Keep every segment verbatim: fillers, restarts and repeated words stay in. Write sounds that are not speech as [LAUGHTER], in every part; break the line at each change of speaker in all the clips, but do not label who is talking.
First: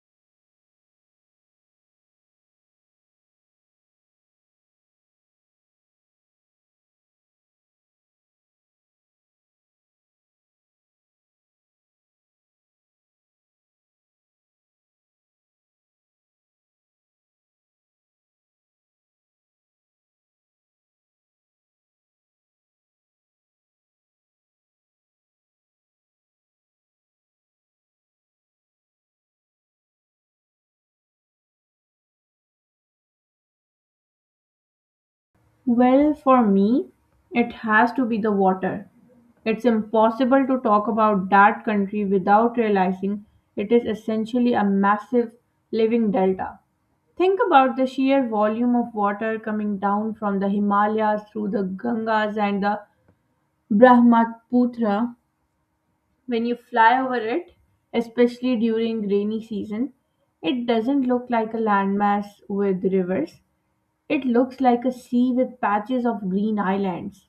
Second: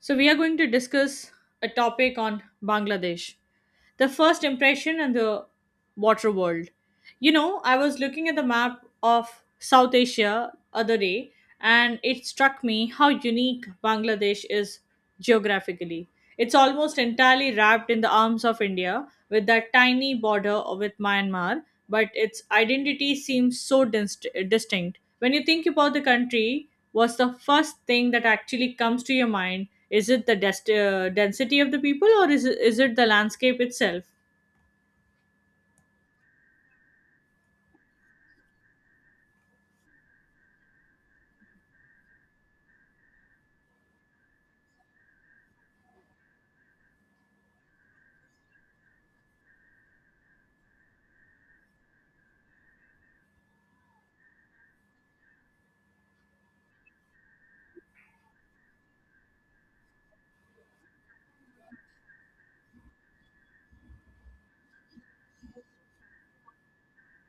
So, we are going to discuss a topic on Bangladesh, the first impression and the water world. You know, I was looking at the map of South Asia other day and it struck me how unique Bangladesh is geographically. It's almost entirely wrapped in the arms of India with that tiny border with Myanmar, but its identity seems so dist- distinct. When you think about the country, what's the first thing that actually comes to your mind? Is it the dest- uh, density of the people or is it, is it the landscape itself?
Well, for me, it has to be the water. It's impossible to talk about that country without realizing it is essentially a massive living delta. Think about the sheer volume of water coming down from the Himalayas through the Gangas and the Brahmaputra. When you fly over it, especially during rainy season, it doesn't look like a landmass with rivers. It looks like a sea with patches of green islands.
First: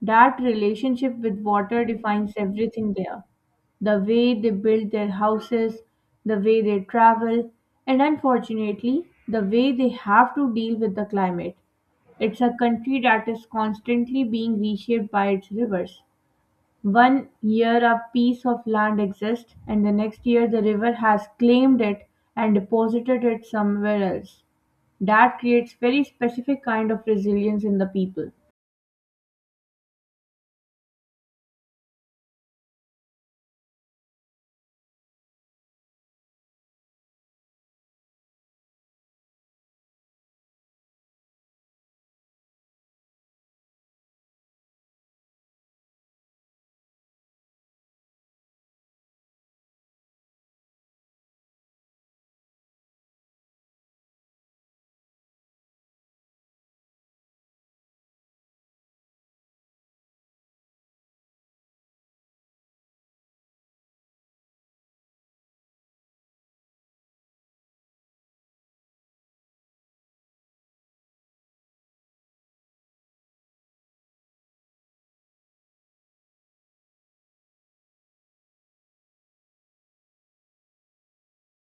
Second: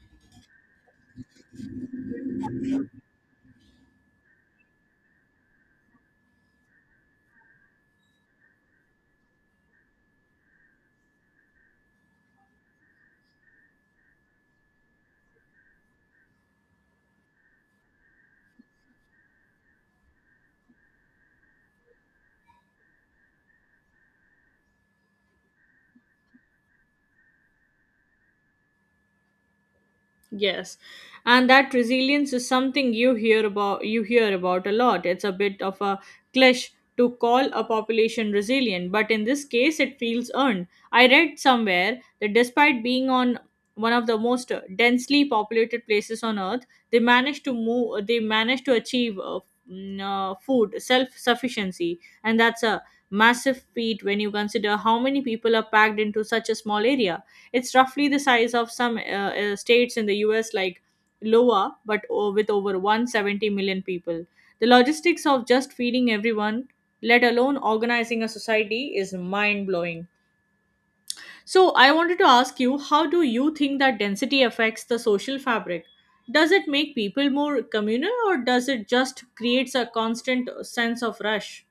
That relationship with water defines everything there, the way they build their houses, the way they travel, and unfortunately, the way they have to deal with the climate. It's a country that is constantly being reshaped by its rivers. One year a piece of land exists and the next year the river has claimed it and deposited it somewhere else. That creates very specific kind of resilience in the people.
Yes, and that resilience is something you hear about you hear about a lot. It's a bit of a cliché to call a population resilient, but in this case it feels earned. I read somewhere that despite being on one of the most uh, densely populated places on earth, they managed to move they managed to achieve uh, mm, uh, food self-sufficiency, and that's a massive feat when you consider how many people are packed into such a small area. It's roughly the size of some uh, uh, states in the U S like Iowa, but o- with over one hundred seventy million people. The logistics of just feeding everyone, let alone organizing a society, is mind blowing. So, I wanted to ask you, how do you think that density affects the social fabric? Does it make people more communal or does it just creates a constant sense of rush?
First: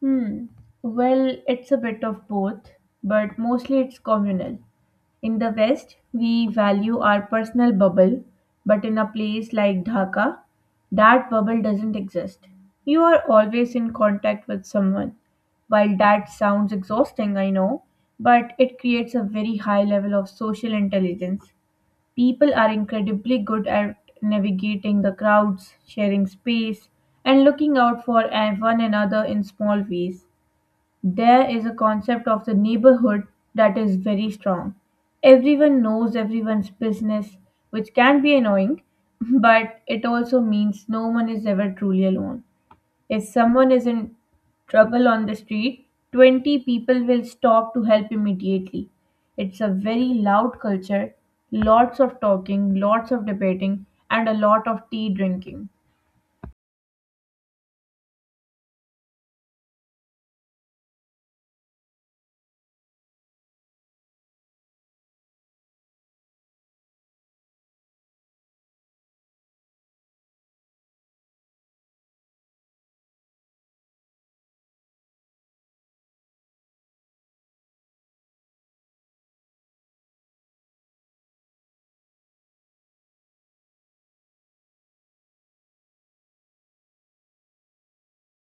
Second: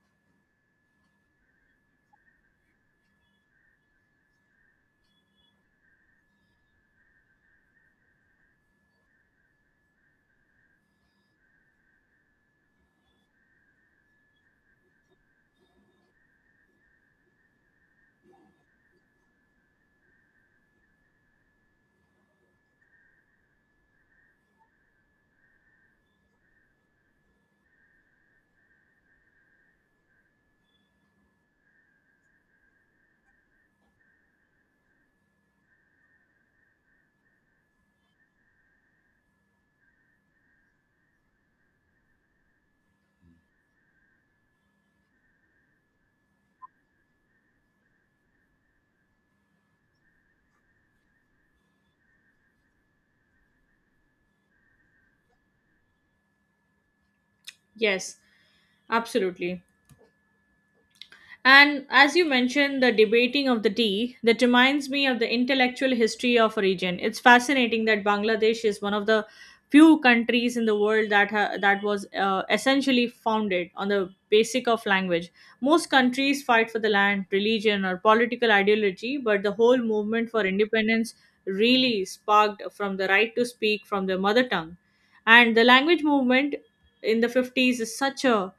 Hmm. Well, it's a bit of both, but mostly it's communal. In the West, we value our personal bubble, but in a place like Dhaka, that bubble doesn't exist. You are always in contact with someone. While that sounds exhausting, I know, but it creates a very high level of social intelligence. People are incredibly good at navigating the crowds, sharing space, and looking out for a- one another in small ways. There is a concept of the neighborhood that is very strong. Everyone knows everyone's business, which can be annoying, [LAUGHS] but it also means no one is ever truly alone. If someone is in trouble on the street, twenty people will stop to help immediately. It's a very loud culture, lots of talking, lots of debating, and a lot of tea drinking.
Yes, absolutely. And as you mentioned, the debating of the tea, that reminds me of the intellectual history of a region. It's fascinating that Bangladesh is one of the few countries in the world that ha- that was uh, essentially founded on the basic of language. Most countries fight for the land, religion, or political ideology, but the whole movement for independence really sparked from the right to speak from the mother tongue. And the language movement in the fifties is such a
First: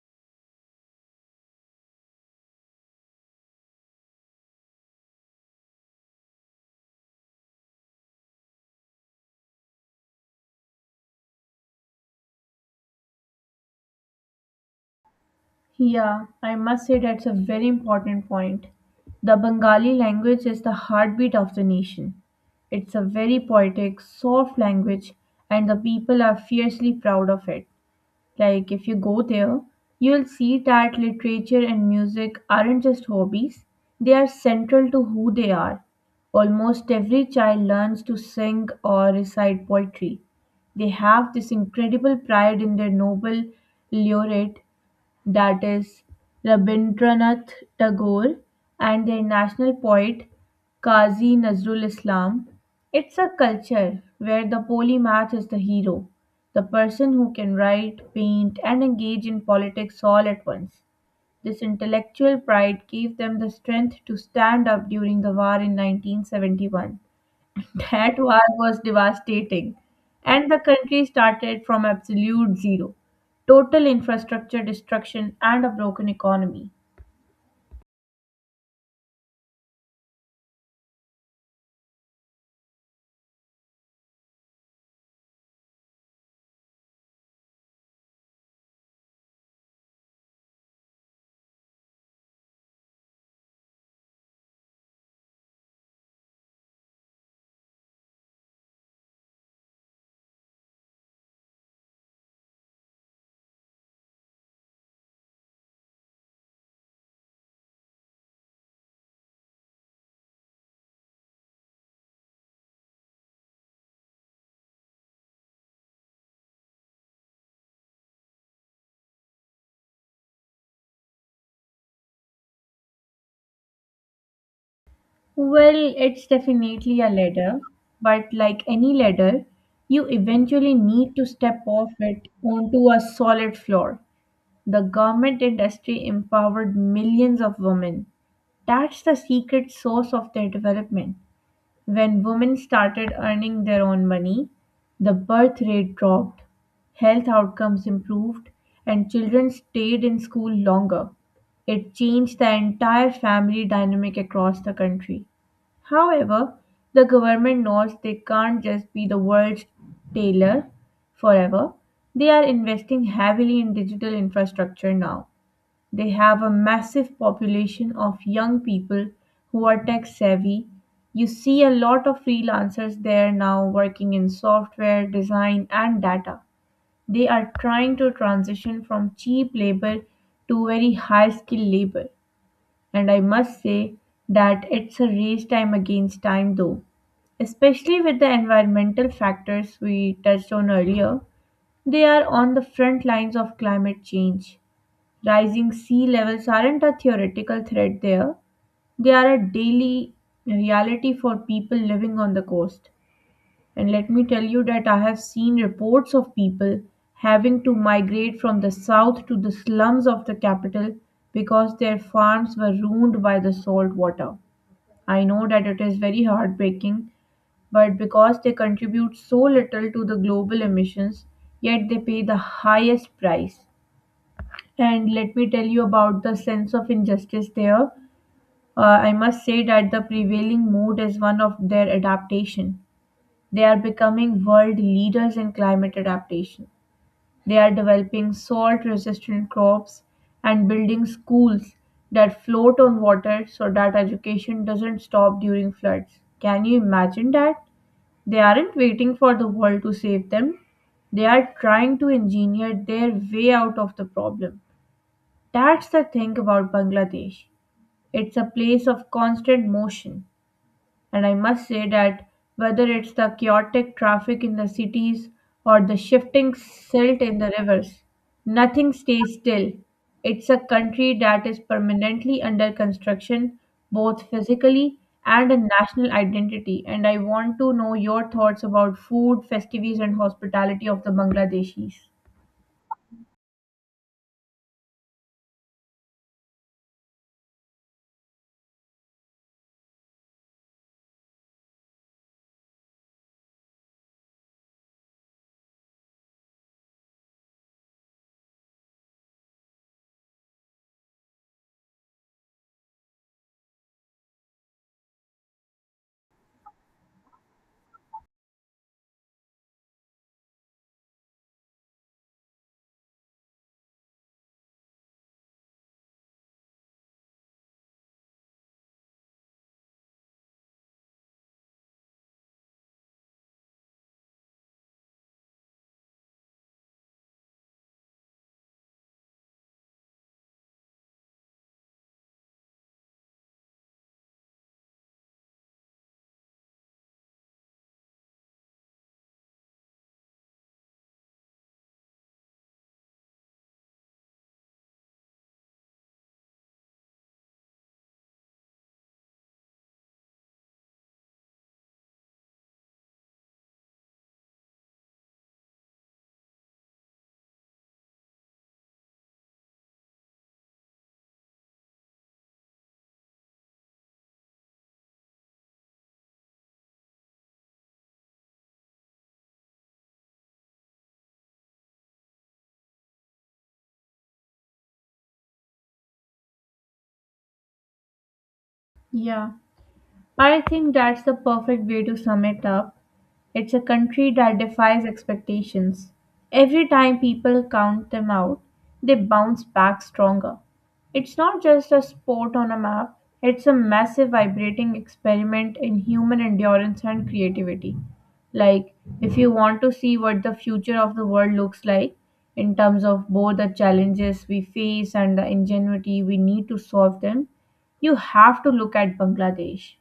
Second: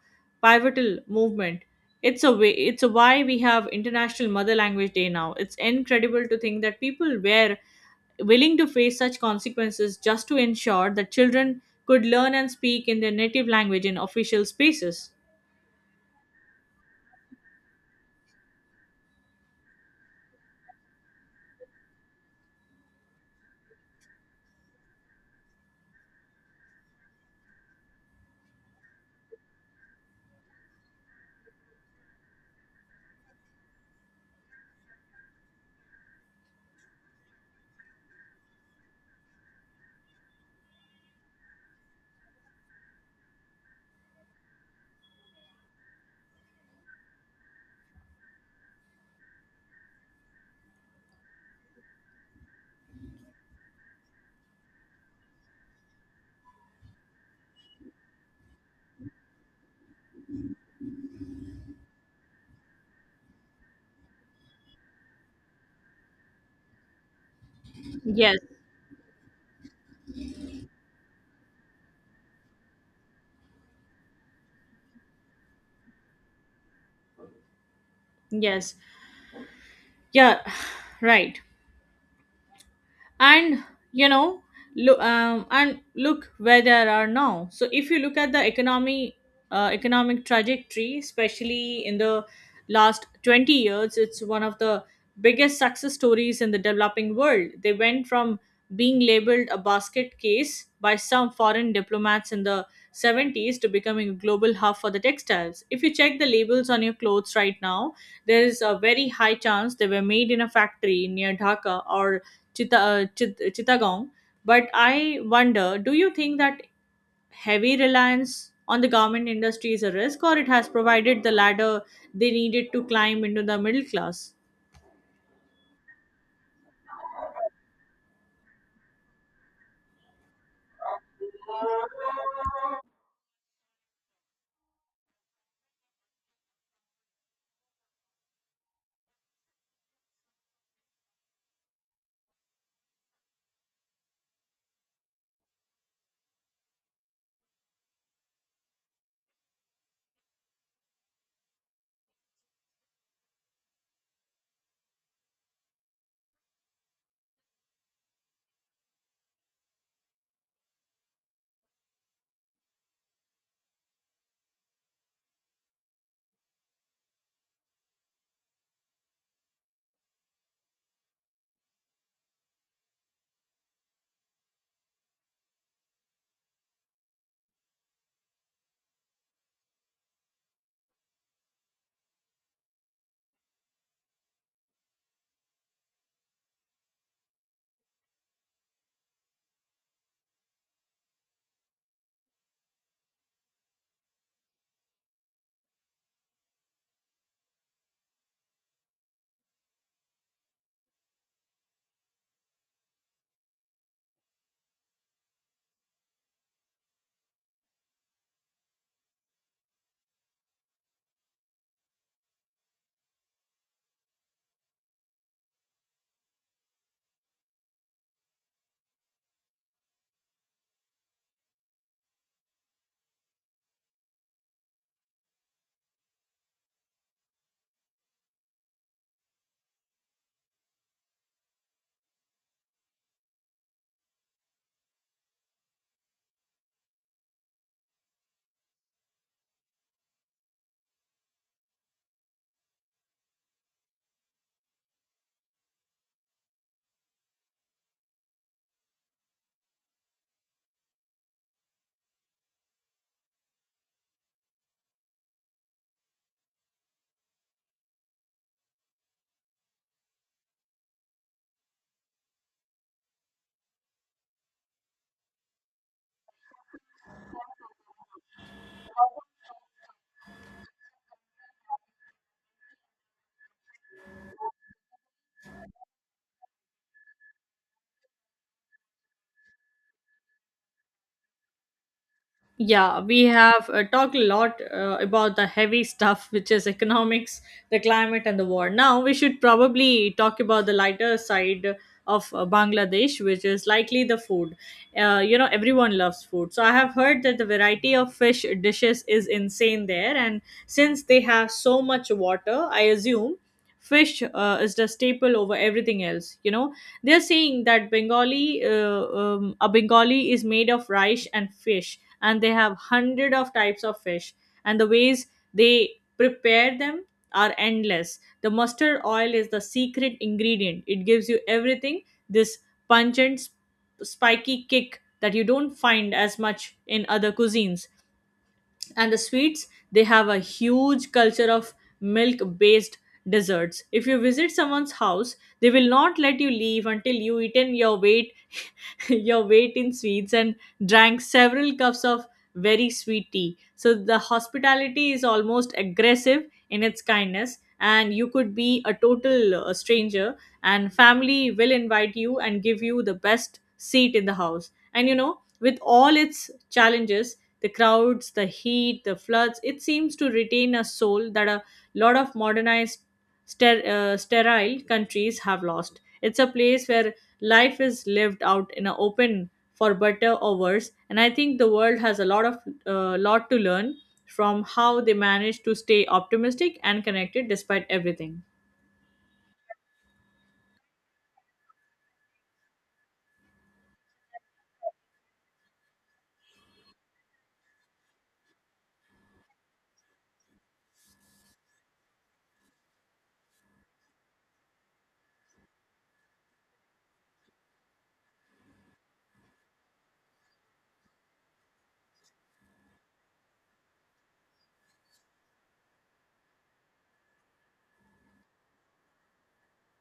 pivotal movement, it's a way, it's a why we have International Mother Language Day now. It's incredible to think that people were willing to face such consequences just to ensure that children could learn and speak in their native language in official spaces.
Yeah, I must say that's a very important point. The Bengali language is the heartbeat of the nation. It's a very poetic, soft language, and the people are fiercely proud of it. Like, if you go there, you'll see that literature and music aren't just hobbies, they are central to who they are. Almost every child learns to sing or recite poetry. They have this incredible pride in their noble laureate that is Rabindranath Tagore, and their national poet Qazi Nazrul Islam. It's a culture where the polymath is the hero, the person who can write, paint, and engage in politics all at once. This intellectual pride gave them the strength to stand up during the war in nineteen seventy-one. That
Yes,
war was devastating, and the country started from absolute zero. Total infrastructure destruction and a broken economy.
yes. Yeah, [SIGHS] right. And you know, look um, and look where there are now. So if you look at the economy, uh, economic trajectory, especially in the last twenty years, it's one of the biggest success stories in the developing world. They went from being labeled a basket case by some foreign diplomats in the seventies to becoming a global hub for the textiles. If you check the labels on your clothes right now, there is a very high chance they were made in a factory near Dhaka or Chitta, uh, Chit, Chittagong. But I wonder, do you think that heavy reliance on the garment industry is a risk, or it has provided the ladder they needed to climb into the middle class?
Well, it's definitely a ladder, but like any ladder, you eventually need to step off it onto a solid floor. The garment industry empowered millions of women. That's the secret source of their development. When women started earning their own money, the birth rate dropped, health outcomes improved, and children stayed in school longer. It changed the entire family dynamic across the country. However, the government knows they can't just be the world's tailor forever. They are investing heavily in digital infrastructure now. They have a massive population of young people who are tech savvy. You see a lot of freelancers there now working in software, design, and data. They are trying to transition from cheap labor to very high skill labor. And I must say that it's a race time against time though, especially with the environmental factors we touched on earlier, they are on the front lines of climate change. Rising sea levels aren't a theoretical threat there, they are a daily reality for people living on the coast. And let me tell you that I have seen reports of people having to migrate from the south to the slums of the capital because their farms were ruined by the salt water. I know that it is very heartbreaking, but because they contribute so little to the global emissions, yet they pay the highest price. And let me tell you about the sense of injustice there. Uh, I must say that the prevailing mood is one of their adaptation. They are becoming world leaders in climate adaptation. They are developing salt resistant crops and building schools that float on water so that education doesn't stop during floods. Can you imagine that? They aren't waiting for the world to save them, they are trying to engineer their way out of the problem. That's the thing about Bangladesh. It's a place of constant motion, and I must say that whether it's the chaotic traffic in the cities or the shifting silt in the rivers, nothing stays still. It's a country that is permanently under construction, both physically and in national identity. And I want to know your thoughts about food, festivities, and hospitality of the Bangladeshis.
Yeah, we have uh, talked a lot uh, about the heavy [LAUGHS] stuff, which is economics, the climate, and the war. Now, we should probably talk about the lighter side of uh, Bangladesh, which is likely the food. Uh, you know, everyone loves food. So, I have heard that the variety of fish dishes is insane there. And since they have so much water, I assume fish uh, is the staple over everything else. You know, they're saying that Bengali, uh, um, a Bengali is made of rice and fish, and they have hundred of types of fish, and the ways they prepare them are endless. The mustard oil is the secret ingredient. It gives you everything, this pungent, sp- spiky kick that you don't find as much in other cuisines. And the sweets, they have a huge culture of milk based desserts. If you visit someone's house, they will not let you leave until you eaten your weight [LAUGHS] your weight in sweets and drank several cups of very sweet tea. So the hospitality is almost aggressive in its kindness, and you could be a total uh, stranger and family will invite you and give you the best seat in the house. And you know, with all its challenges, the crowds, the heat, the floods. It seems to retain a soul that a lot of modernized, ster- uh, sterile countries have lost. It's a place where life is lived out in an open for better or worse, and I think the world has a lot of uh, lot to learn from how they manage to stay optimistic and connected despite everything.
Yeah. I think that's the perfect way to sum it up. It's a country that defies expectations. Every time people count them out, they bounce back stronger. It's not just a sport on a map, it's a massive vibrating experiment in human endurance and creativity. Like, if you want to see what the future of the world looks like in terms of both the challenges we face and the ingenuity we need to solve them, you have to look at Bangladesh.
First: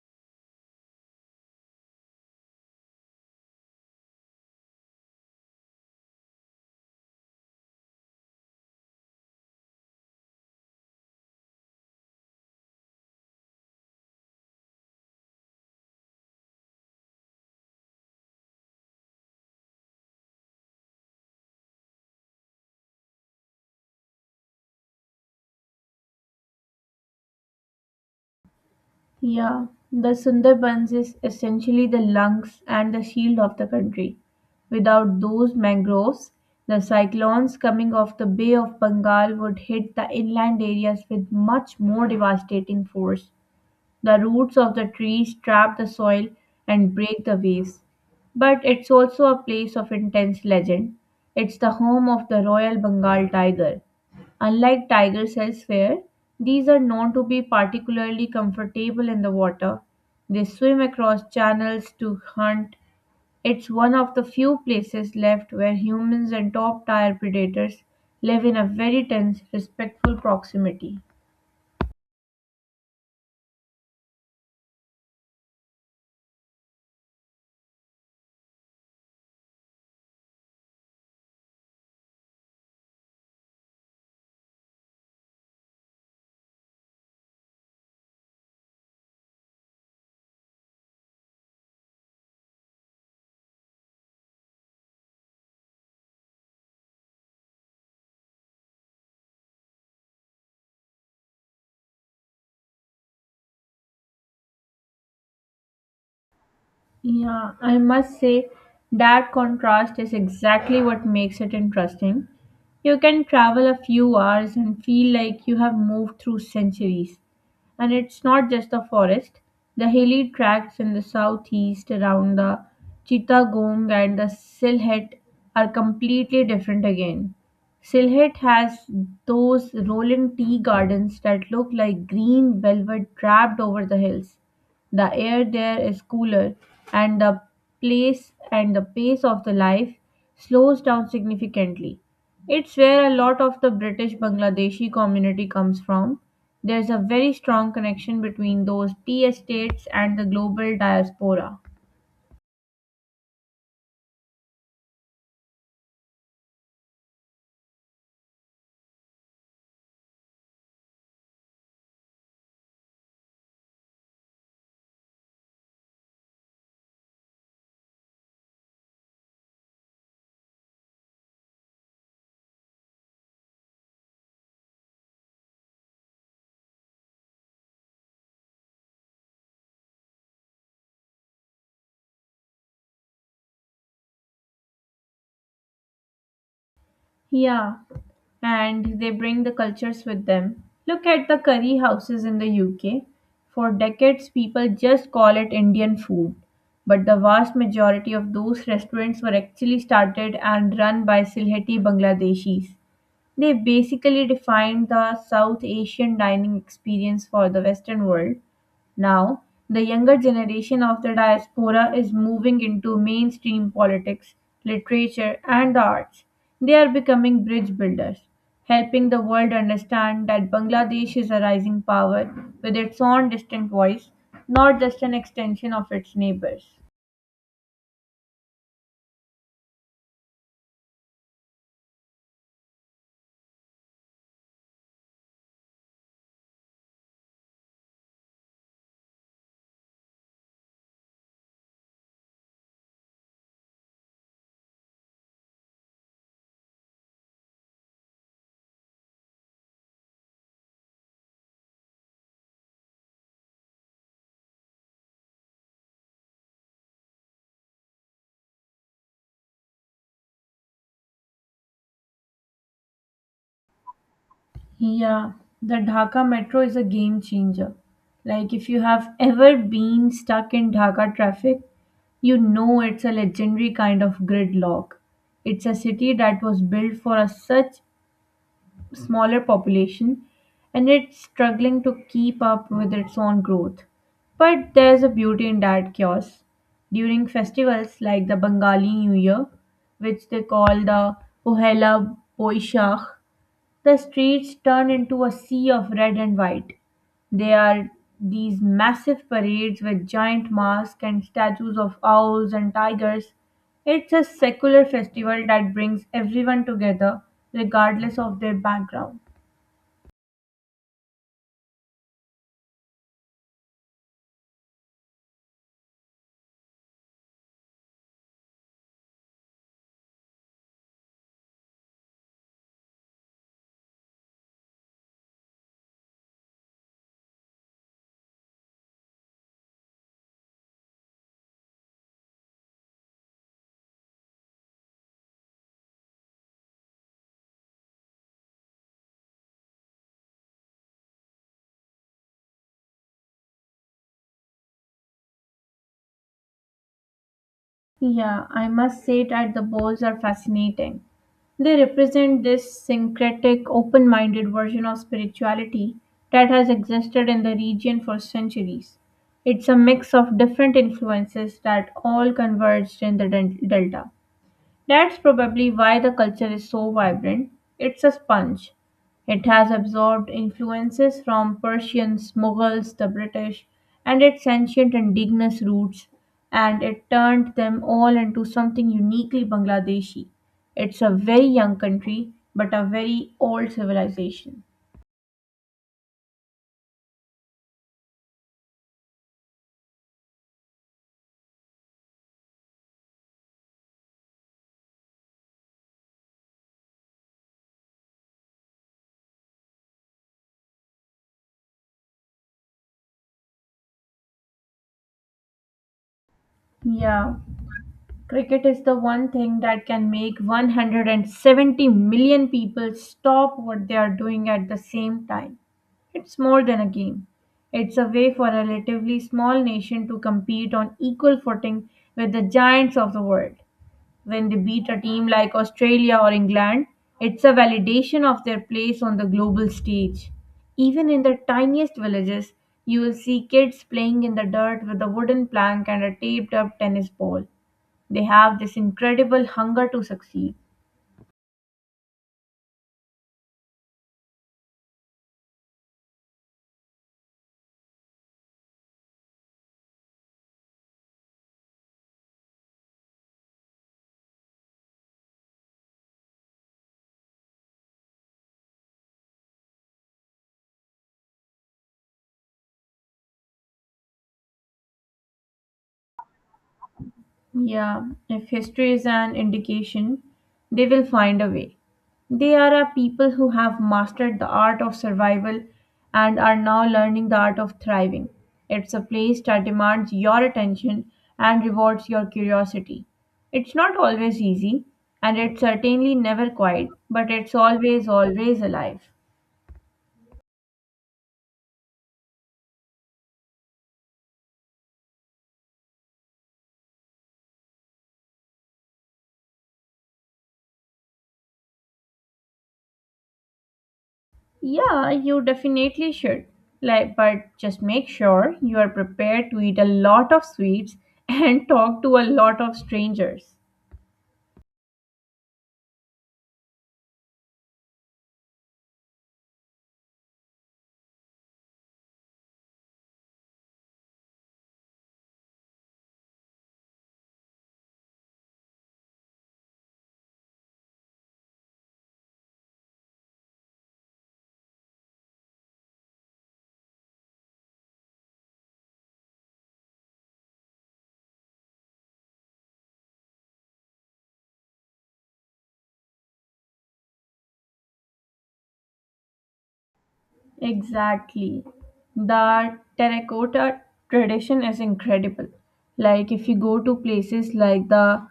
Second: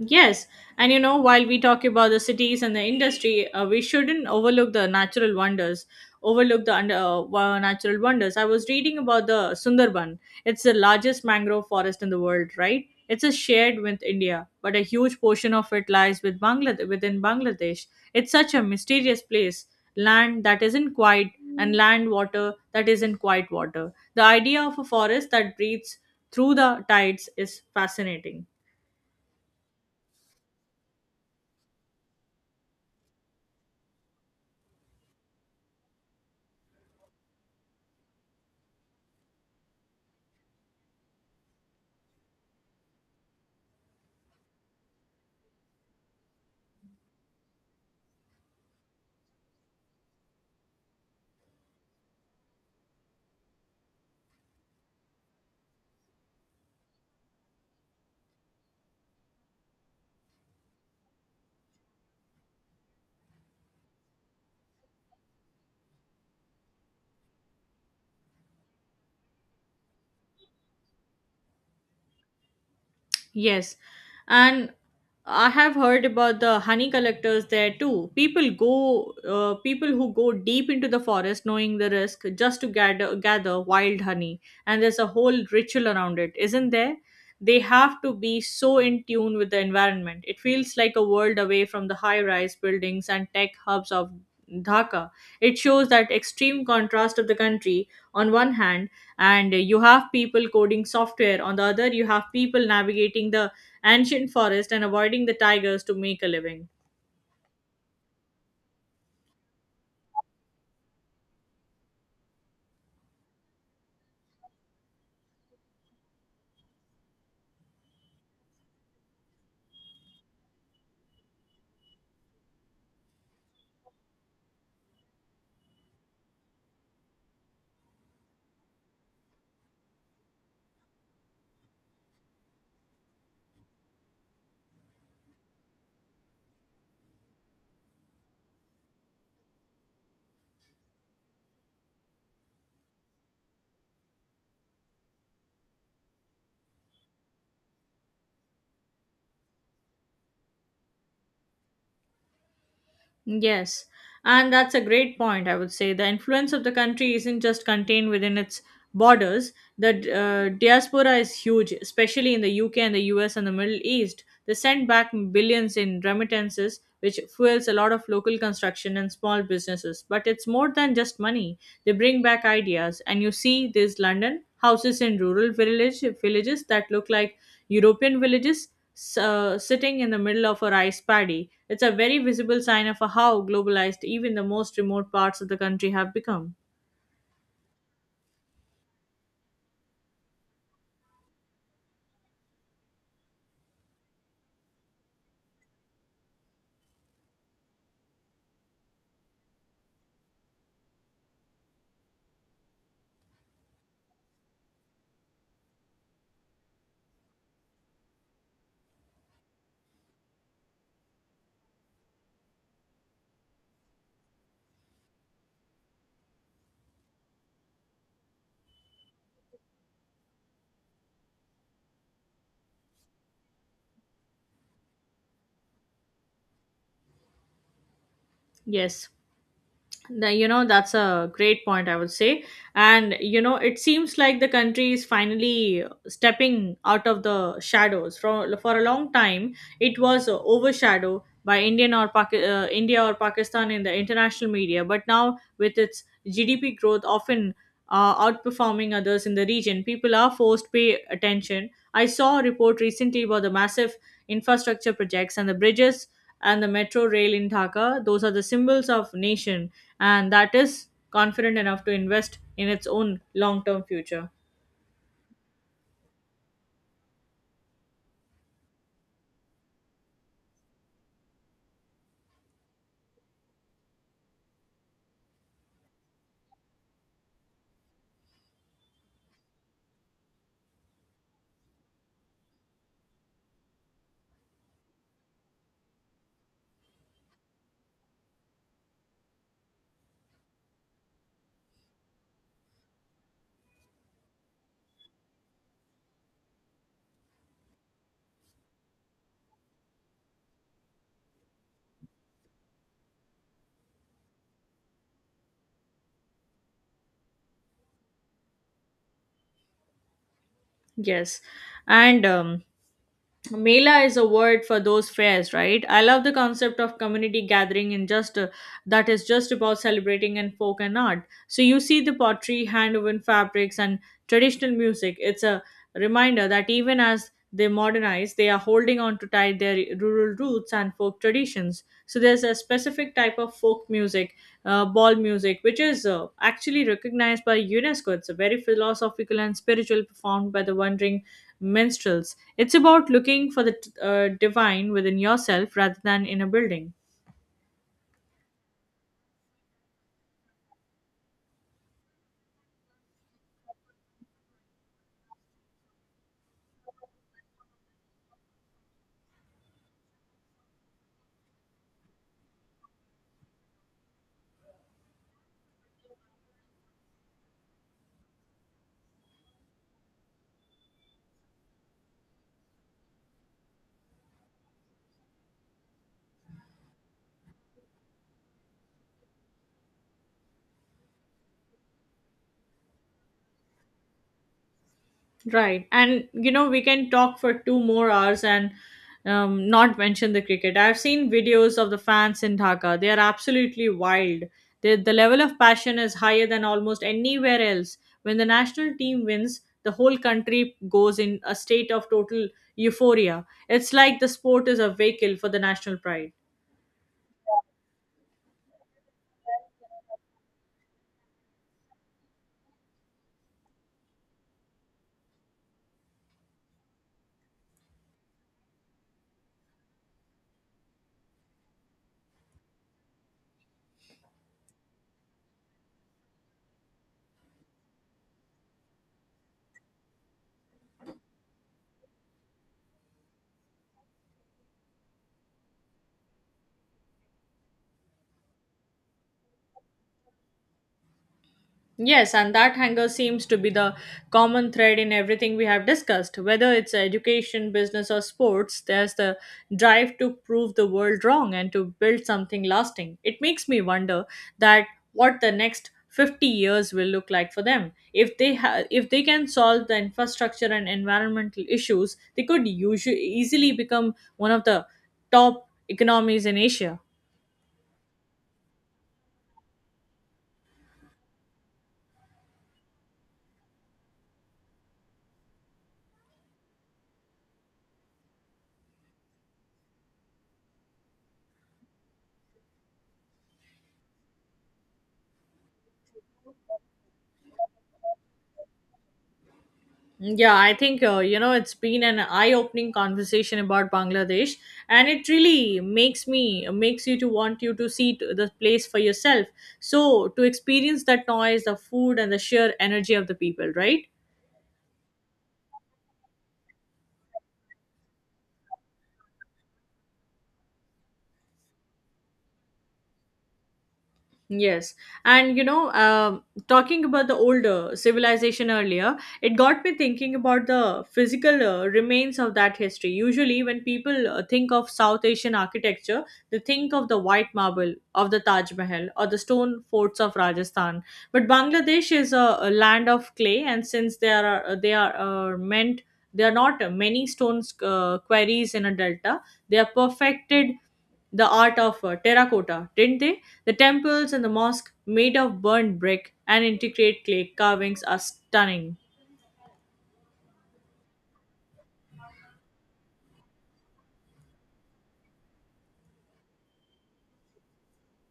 Yes, and you know, while we talk about the cities and the industry, uh, we shouldn't overlook the natural wonders. Overlook the under, uh, wa- Natural wonders. I was reading about the Sundarban. It's the largest mangrove forest in the world, right? It's a shared with India, but a huge portion of it lies with Bangladesh within Bangladesh. It's such a mysterious place, land that isn't quite, and land water that isn't quite water. The idea of a forest that breathes through the tides is fascinating.
Yeah, the Sundarbans is essentially the lungs and the shield of the country. Without those mangroves, the cyclones coming off the Bay of Bengal would hit the inland areas with much more devastating force. The roots of the trees trap the soil and break the waves. But it's also a place of intense legend. It's the home of the Royal Bengal tiger. Unlike tigers elsewhere, these are known to be particularly comfortable in the water. They swim across channels to hunt. It's one of the few places left where humans and top tier predators live in a very tense, respectful proximity.
Yes, and I have heard about the honey collectors there too. People go, uh, people who go deep into the forest, knowing the risk, just to gather gather wild honey, and there's a whole ritual around it, isn't there? They have to be so in tune with the environment. It feels like a world away from the high-rise buildings and tech hubs of Dhaka. It shows that extreme contrast of the country. On one hand, and you have people coding software, on the other you have people navigating the ancient forest and avoiding the tigers to make a living.
Yeah, I must say that contrast is exactly what makes it interesting. You can travel a few hours and feel like you have moved through centuries. And it's not just the forest, the hilly tracts in the southeast around the Chittagong and the Silhet are completely different again. Silhet has those rolling tea gardens that look like green velvet draped over the hills. The air there is cooler, and the place and the pace of the life slows down significantly. It's where a lot of the British Bangladeshi community comes from. There's a very strong connection between those tea estates and the global diaspora.
Yes, and that's a great point, I would say. The influence of the country isn't just contained within its borders. The uh, diaspora is huge, especially in the U K and the U S and the Middle East. They send back billions in remittances, which fuels a lot of local construction and small businesses. But it's more than just money, they bring back ideas. And you see, this London houses in rural village, villages that look like European villages. S- Uh, sitting in the middle of a rice paddy, it's a very visible sign of how globalized even the most remote parts of the country have become.
Yeah, and they bring the cultures with them. Look at the curry houses in the U K. For decades, people just call it Indian food. But the vast majority of those restaurants were actually started and run by Silheti Bangladeshis. They basically defined the South Asian dining experience for the Western world. Now, the younger generation of the diaspora is moving into mainstream politics, literature, and the arts. They are becoming bridge builders, helping the world understand that Bangladesh is a rising power with its own distinct voice, not just an extension of its neighbors.
Yes, The- you know, that's a great point, I would say. And you know, it seems like the country is finally stepping out of the shadows for, for a long time. It was uh, overshadowed by indian or Paki- uh, India or Pakistan in the international media, but now with its G D P growth often uh, outperforming others in the region, people are forced to pay attention. I saw a report recently about the massive infrastructure projects and the bridges and the metro rail in Dhaka. Those are the symbols of nation and that is confident enough to invest in its own long-term future.
Yeah, the Dhaka metro is a game changer. Like, if you have ever been stuck in Dhaka traffic, you know it's a legendary kind of gridlock. It's a city that was built for a such smaller population and it's struggling to keep up with its own growth. But there's a beauty in that chaos. During festivals like the Bengali New Year, which they call the Pohela Boishakh, the streets turn into a sea of red and white. They are these massive parades with giant masks and statues of owls and tigers. It's a secular festival that brings everyone together, regardless of their background.
Yes. And um, Mela is a word for those fairs, right? I love the concept of community gathering and just uh, that is just about celebrating and folk and art. So you see the pottery, hand woven fabrics, and traditional music. It's a reminder that even as they modernize, they are holding on to tight their rural roots and folk traditions. So there's a specific type of folk music, uh, ball music, which is uh, actually recognized by UNESCO. It's a very philosophical and spiritual, performed by the wandering minstrels. It's about looking for the uh, divine within yourself rather than in a building.
Yeah, I must say that the bowls are fascinating. They represent this syncretic, open minded version of spirituality that has existed in the region for centuries. It's a mix of different influences that all converged in the del- delta. That's probably why the culture is so vibrant. It's a sponge. It has absorbed influences from Persians, Mughals, the British, and its ancient indigenous roots, and it turned them all into something uniquely Bangladeshi. It's a very young country, but a very old civilization.
Right. And, you know, we can talk for two more hours and um, not mention the cricket. I've seen videos of the fans in Dhaka. They are absolutely wild. The, the level of passion is higher than almost anywhere else. When the national team wins, the whole country goes in a state of total euphoria. It's like the sport is a vehicle for the national pride.
Yeah. Cricket is the one thing that can make one hundred seventy million people stop what they are doing at the same time. It's more than a game. It's a way for a relatively small nation to compete on equal footing with the giants of the world. When they beat a team like Australia or England, it's a validation of their place on the global stage. Even in the tiniest villages, you will see kids playing in the dirt with a wooden plank and a taped up tennis ball. They have this incredible hunger to succeed.
Yes, and that hunger seems to be the common thread in everything we have discussed. Whether it's education, business, or sports, there's the drive to prove the world wrong and to build something lasting. It makes me wonder that what the next fifty years will look like for them. If they ha- if they can solve the infrastructure and environmental issues, they could usually easily become one of the top economies in Asia.
Yeah, if history is an indication, they will find a way. They are a people who have mastered the art of survival and are now learning the art of thriving. It's a place that demands your attention and rewards your curiosity. It's not always easy, and it's certainly never quiet, but it's always, always alive.
Yeah, I think uh, you know, it's been an eye-opening conversation about Bangladesh, and it really makes me makes you to want you to see t- the place for yourself. So to experience that noise, the food, and the sheer energy of the people, right?
Yeah, you definitely should. Like, but just make sure you are prepared to eat a lot of sweets and [LAUGHS] talk to a lot of strangers.
Yes. And you know, um, talking about the older civilization earlier, it got me thinking about the physical uh, remains of that history. Usually, when people uh, think of South Asian architecture, they think of the white marble of the Taj Mahal or the stone forts of Rajasthan. But Bangladesh is a, a land of clay, and since there are uh, they are uh, meant there are not many stone uh, quarries in a delta, they are perfected the art of uh, terracotta, didn't they? The temples and the mosque made of burnt brick and intricate clay carvings are stunning.
Exactly. The terracotta tradition is incredible. Like if you go to places like the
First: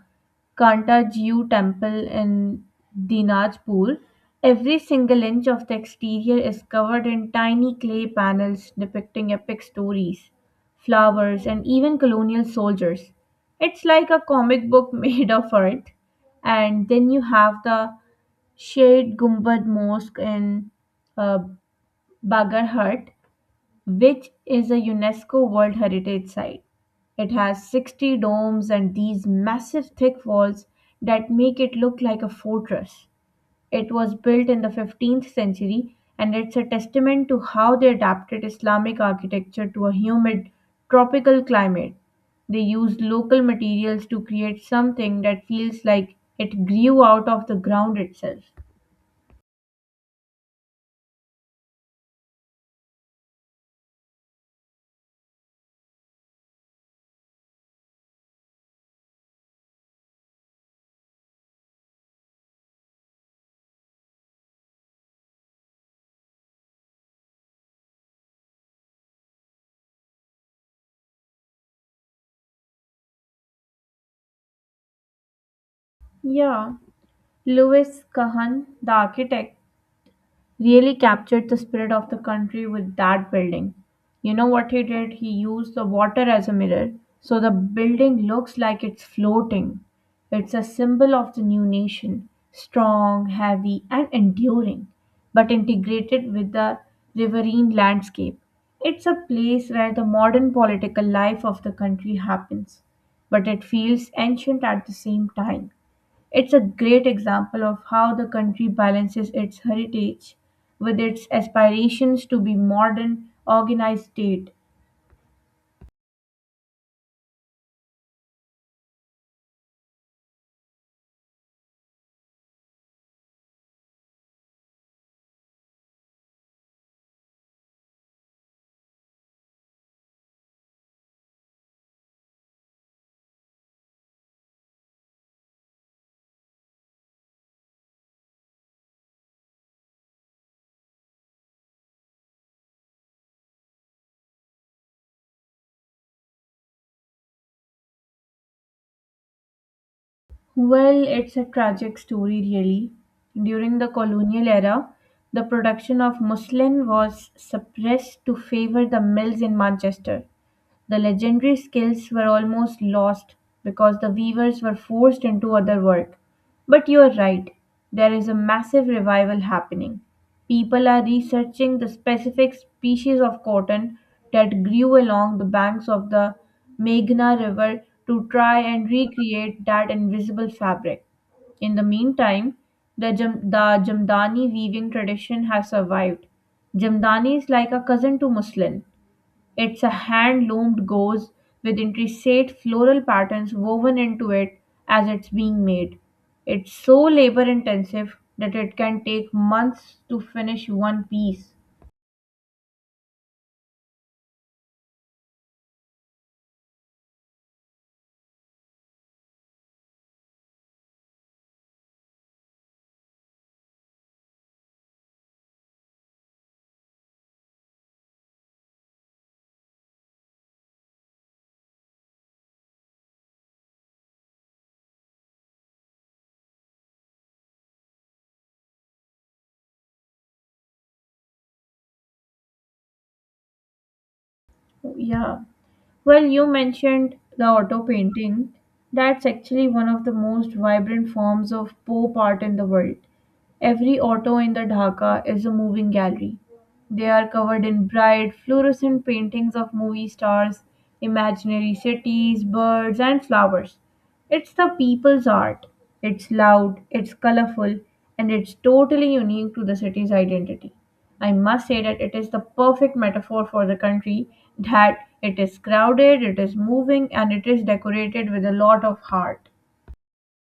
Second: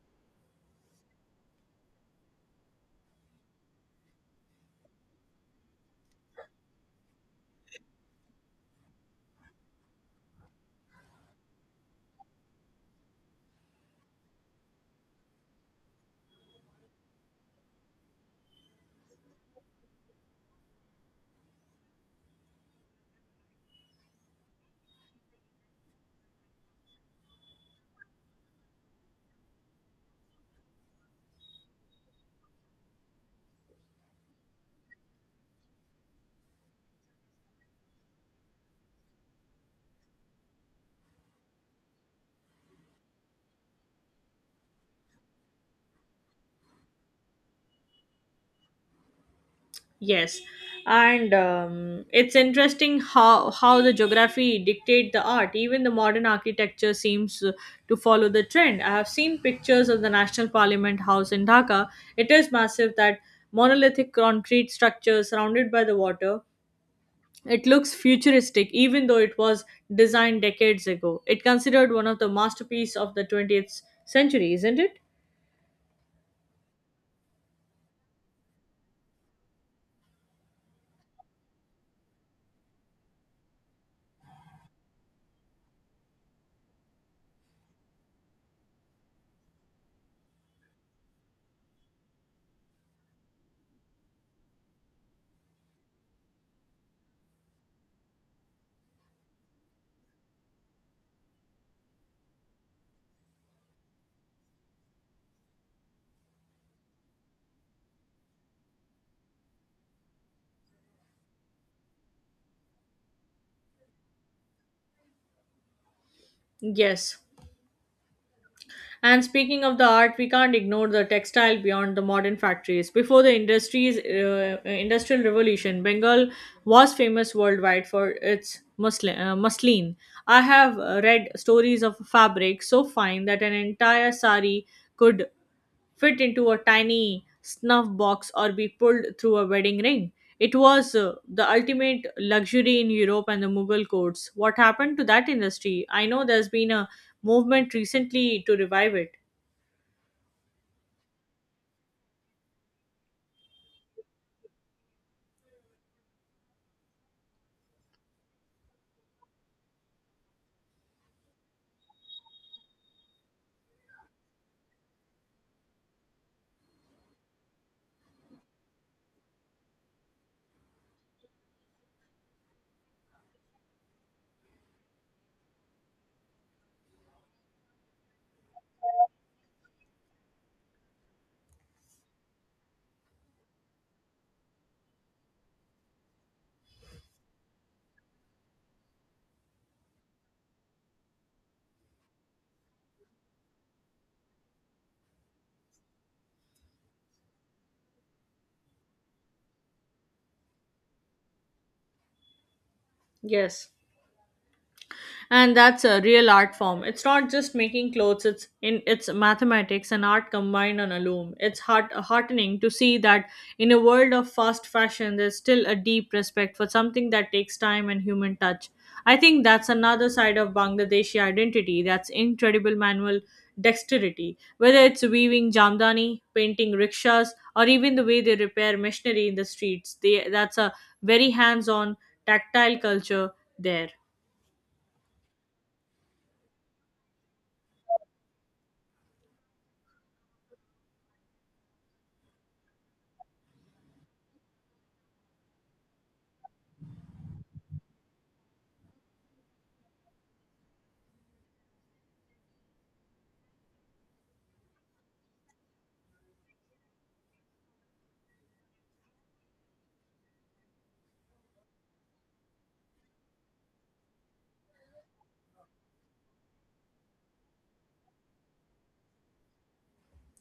Kantajiu temple in Dinajpur, every single inch of the exterior is covered in tiny clay panels depicting epic stories, flowers, and even colonial soldiers. It's like a comic book [LAUGHS] made of art. And then you have the Shade Gumbad Mosque in uh, Bagarhat, which is a UNESCO World Heritage Site. It has sixty domes and these massive thick walls that make it look like a fortress. It was built in the fifteenth century, and it's a testament to how they adapted Islamic architecture to a humid tropical climate. They used local materials to create something that feels like it grew out of the ground itself.
Yes, and um, it's interesting how how the geography dictate the art. Even the modern architecture seems uh, to follow the trend. I have seen pictures of the National Parliament House in Dhaka. It is massive, that monolithic concrete structure surrounded by the water. It looks futuristic even though it was designed decades ago. It considered one of the masterpieces of the twentieth century, isn't it?
Yeah, Louis Kahan, the architect, really captured the spirit of the country with that building. You know what he did? He used the water as a mirror, so the building looks like it's floating. It's a symbol of the new nation, strong, heavy, and enduring, but integrated with the riverine landscape. It's a place where the modern political life of the country happens, but it feels ancient at the same time. It's a great example of how the country balances its heritage with its aspirations to be modern, organized state.
Yes. And speaking of the art, we can't ignore the textile beyond the modern factories. Before the industries, uh, industrial revolution, Bengal was famous worldwide for its muslin. Uh, muslin. I have uh, read stories of a fabric so fine that an entire sari could fit into a tiny snuff box or be pulled through a wedding ring. It was uh, the ultimate luxury in Europe and the Mughal courts. What happened to that industry? I know there's been a movement recently to revive it.
Well, it's a tragic story really. During the colonial era, the production of muslin was suppressed to favor the mills in Manchester. The legendary skills were almost lost because the weavers were forced into other work. But you're right, there is a massive revival happening. People are researching the specific species of cotton that grew along the banks of the Meghna River to try and recreate that invisible fabric. In the meantime, the, jam- the Jamdani weaving tradition has survived. Jamdani is like a cousin to muslin, it's a hand-loomed gauze with intricate floral patterns woven into it as it's being made. It's so labor intensive that it can take months to finish one piece.
Yes, and that's a real art form. It's not just making clothes, it's in it's mathematics and art combined on a loom. It's heart, heartening to see that in a world of fast fashion there's still a deep respect for something that takes time and human touch. I think that's another side of Bangladeshi identity, that's incredible manual dexterity, whether it's weaving Jamdani, painting rickshaws, or even the way they repair machinery in the streets. They That's a very hands on, tactile culture there.
Yeah. Well, you mentioned the auto painting. That's actually one of the most vibrant forms of pop art in the world. Every auto in the Dhaka is a moving gallery. They are covered in bright fluorescent paintings of movie stars, imaginary cities, birds, and flowers. It's the people's art. It's loud, it's colorful, and it's totally unique to the city's identity. I must say that it is the perfect metaphor for the country that it is crowded, it is moving, and it is decorated with a lot of heart.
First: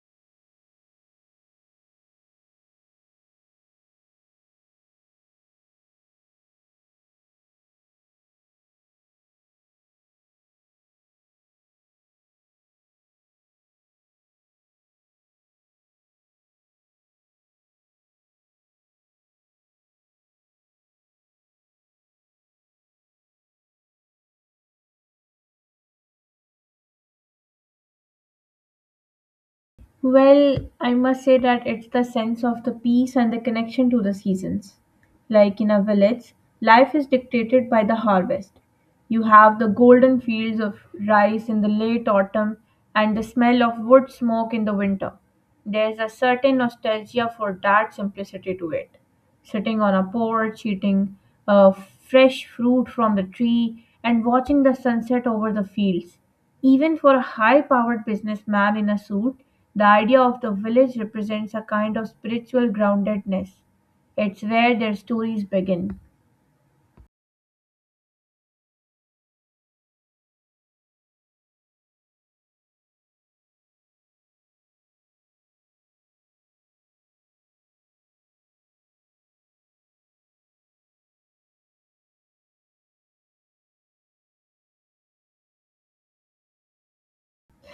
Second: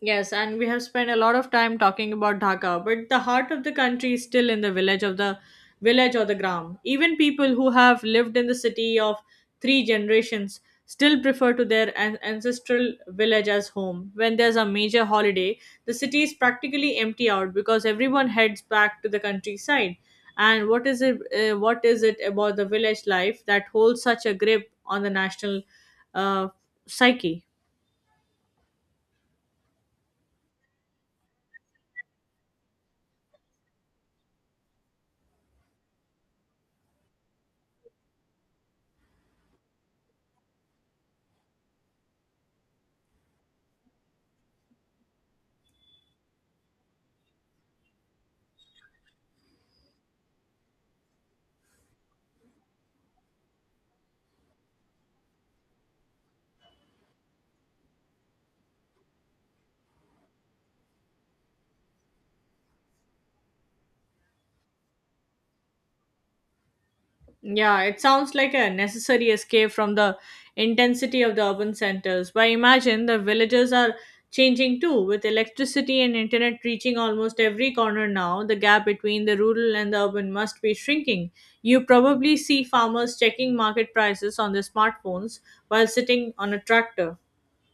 Yes, and we have spent a lot of time talking about Dhaka, but the heart of the country is still in the village of the village, or the gram. Even people who have lived in the city of three generations still prefer to their an- ancestral village as home. When there's a major holiday, the city is practically empty out because everyone heads back to the countryside. And what is it? Uh, what is it about the village life that holds such a grip on the national uh, psyche?
Well, I must say that it's the sense of the peace and the connection to the seasons. Like in a village, life is dictated by the harvest. You have the golden fields of rice in the late autumn and the smell of wood smoke in the winter. There's a certain nostalgia for that simplicity to it. Sitting on a porch, eating uh, fresh fruit from the tree, and watching the sunset over the fields. Even for a high powered businessman in a suit, the idea of the village represents a kind of spiritual groundedness. It's where their stories begin.
Yeah, it sounds like a necessary escape from the intensity of the urban centers. But imagine the villages are changing too, with electricity and internet reaching almost every corner now. The gap between the rural and the urban must be shrinking. You probably see farmers checking market prices on their smartphones while sitting on a tractor.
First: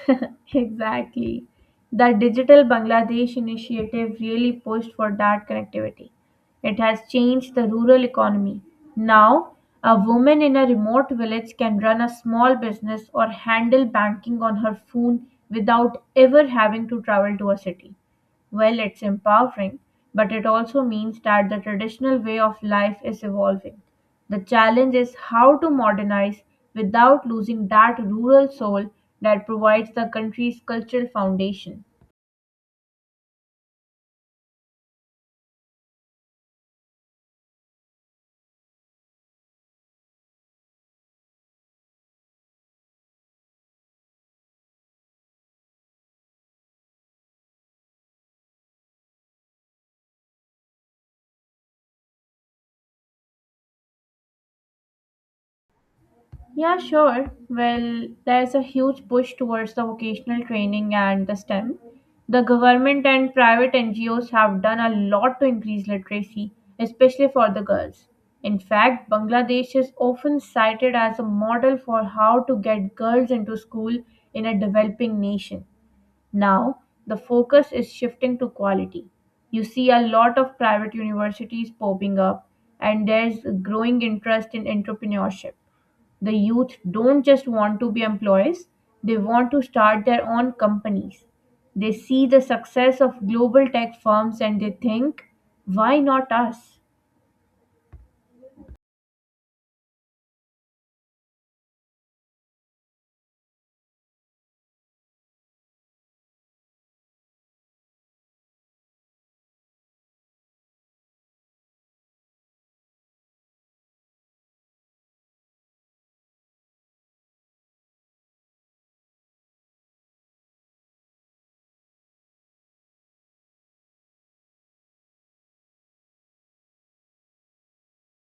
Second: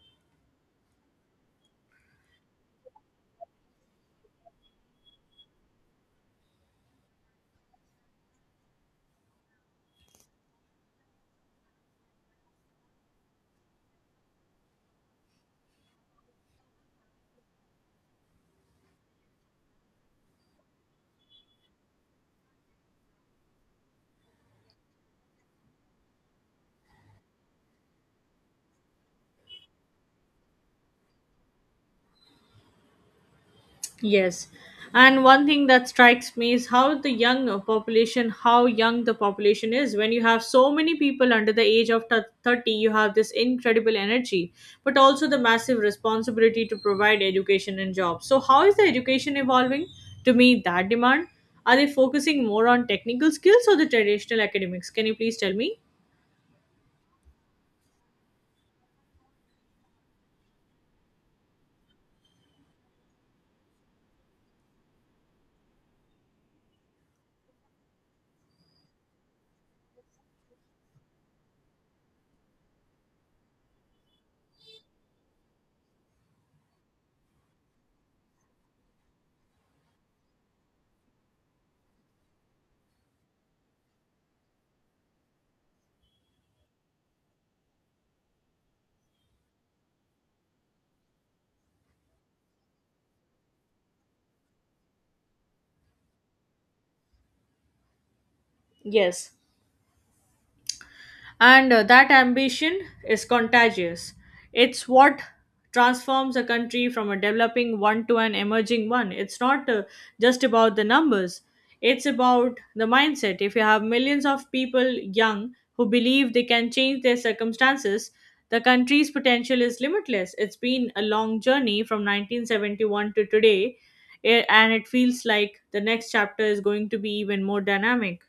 [LAUGHS] Exactly. The Digital Bangladesh initiative really pushed for that connectivity. It has changed the rural economy. Now, a woman in a remote village can run a small business or handle banking on her phone without ever having to travel to a city. Well, it's empowering, but it also means that the traditional way of life is evolving. The challenge is how to modernize without losing that rural soul that provides the country's cultural foundation.
Yes. And one thing that strikes me is how the young uh, population, how young the population is. When you have so many people under the age of th- thirty, you have this incredible energy, but also the massive responsibility to provide education and jobs. So, how is the education evolving to meet that demand? Are they focusing more on technical skills or the traditional academics? Can you please tell me?
Yeah, sure. Well, there's a huge push towards the vocational training and the STEM. The government and private N G Os have done a lot to increase literacy, especially for the girls. In fact, Bangladesh is often cited as a model for how to get girls into school in a developing nation. Now, the focus is shifting to quality. You see a lot of private universities popping up, and there's a growing interest in entrepreneurship. The youth don't just want to be employees, they want to start their own companies. They see the success of global tech firms and they think, why not us?
Yes. And uh, that ambition is contagious. It's what transforms a country from a developing one to an emerging one. It's not uh, just about the numbers, it's about the mindset. If you have millions of people young who believe they can change their circumstances, the country's potential is limitless. It's been a long journey from nineteen seventy-one to today, eh, and it feels like the next chapter is going to be even more dynamic.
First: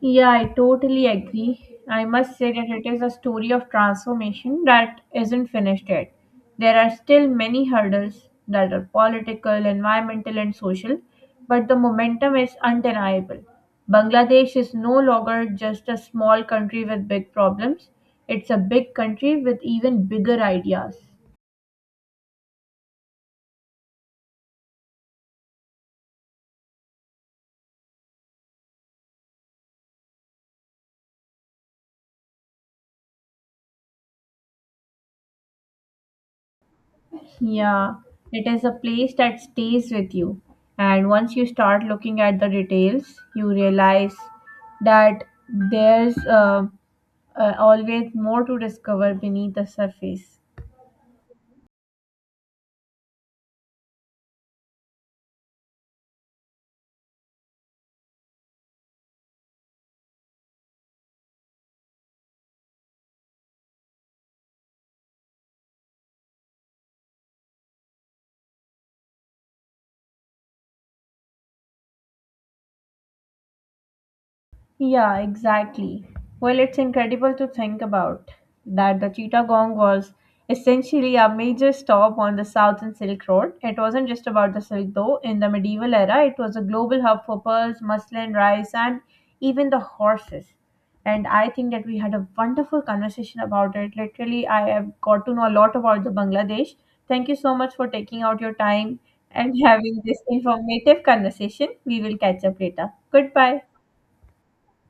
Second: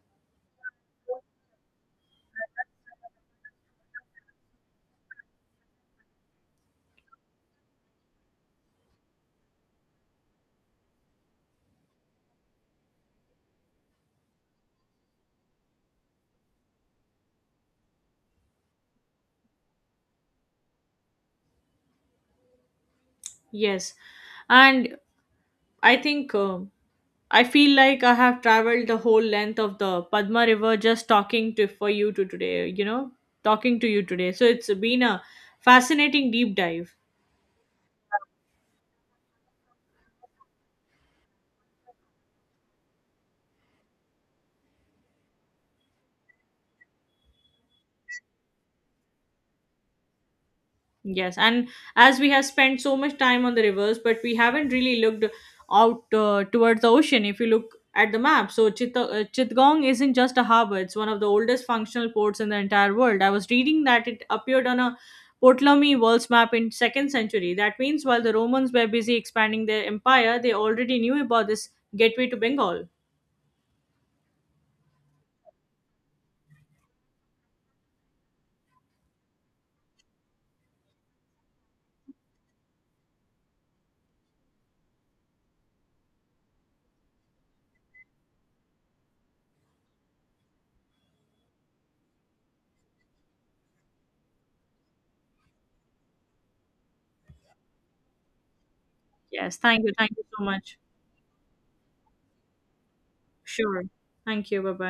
Yeah, I totally agree. I must say that it is a story of transformation that isn't finished yet. There are still many hurdles that are political, environmental, and social, but the momentum is undeniable. Bangladesh is no longer just a small country with big problems, it's a big country with even bigger ideas.
Yes. And I think. Um I feel like I have traveled the whole length of the Padma River just talking to for you to today, you know, talking to you today. So it's been a fascinating deep dive.
Yeah, it is a place that stays with you. And once you start looking at the details, you realize that there's uh, uh, always more to discover beneath the surface.
Yes, and as we have spent so much time on the rivers, but we haven't really looked out uh, towards the ocean. If you look at the map, so Chitta, uh, Chittagong isn't just a harbor; it's one of the oldest functional ports in the entire world. I was reading that it appeared on a Ptolemy world's map in second century. That means while the Romans were busy expanding their empire, they already knew about this gateway to Bengal.
Yeah, exactly. Well, it's incredible to think about that the Chittagong was essentially a major stop on the Southern Silk Road. It wasn't just about the silk, though. In the medieval era, it was a global hub for pearls, muslin, rice, and even the horses. And I think that we had a wonderful conversation about it. Literally, I have got to know a lot about the Bangladesh. Thank you so much for taking out your time and
Yes,
[LAUGHS]
thank you,
having
thank
this
you so much.
informative conversation. We will catch up later. Goodbye.
Sure, thank you. Bye bye.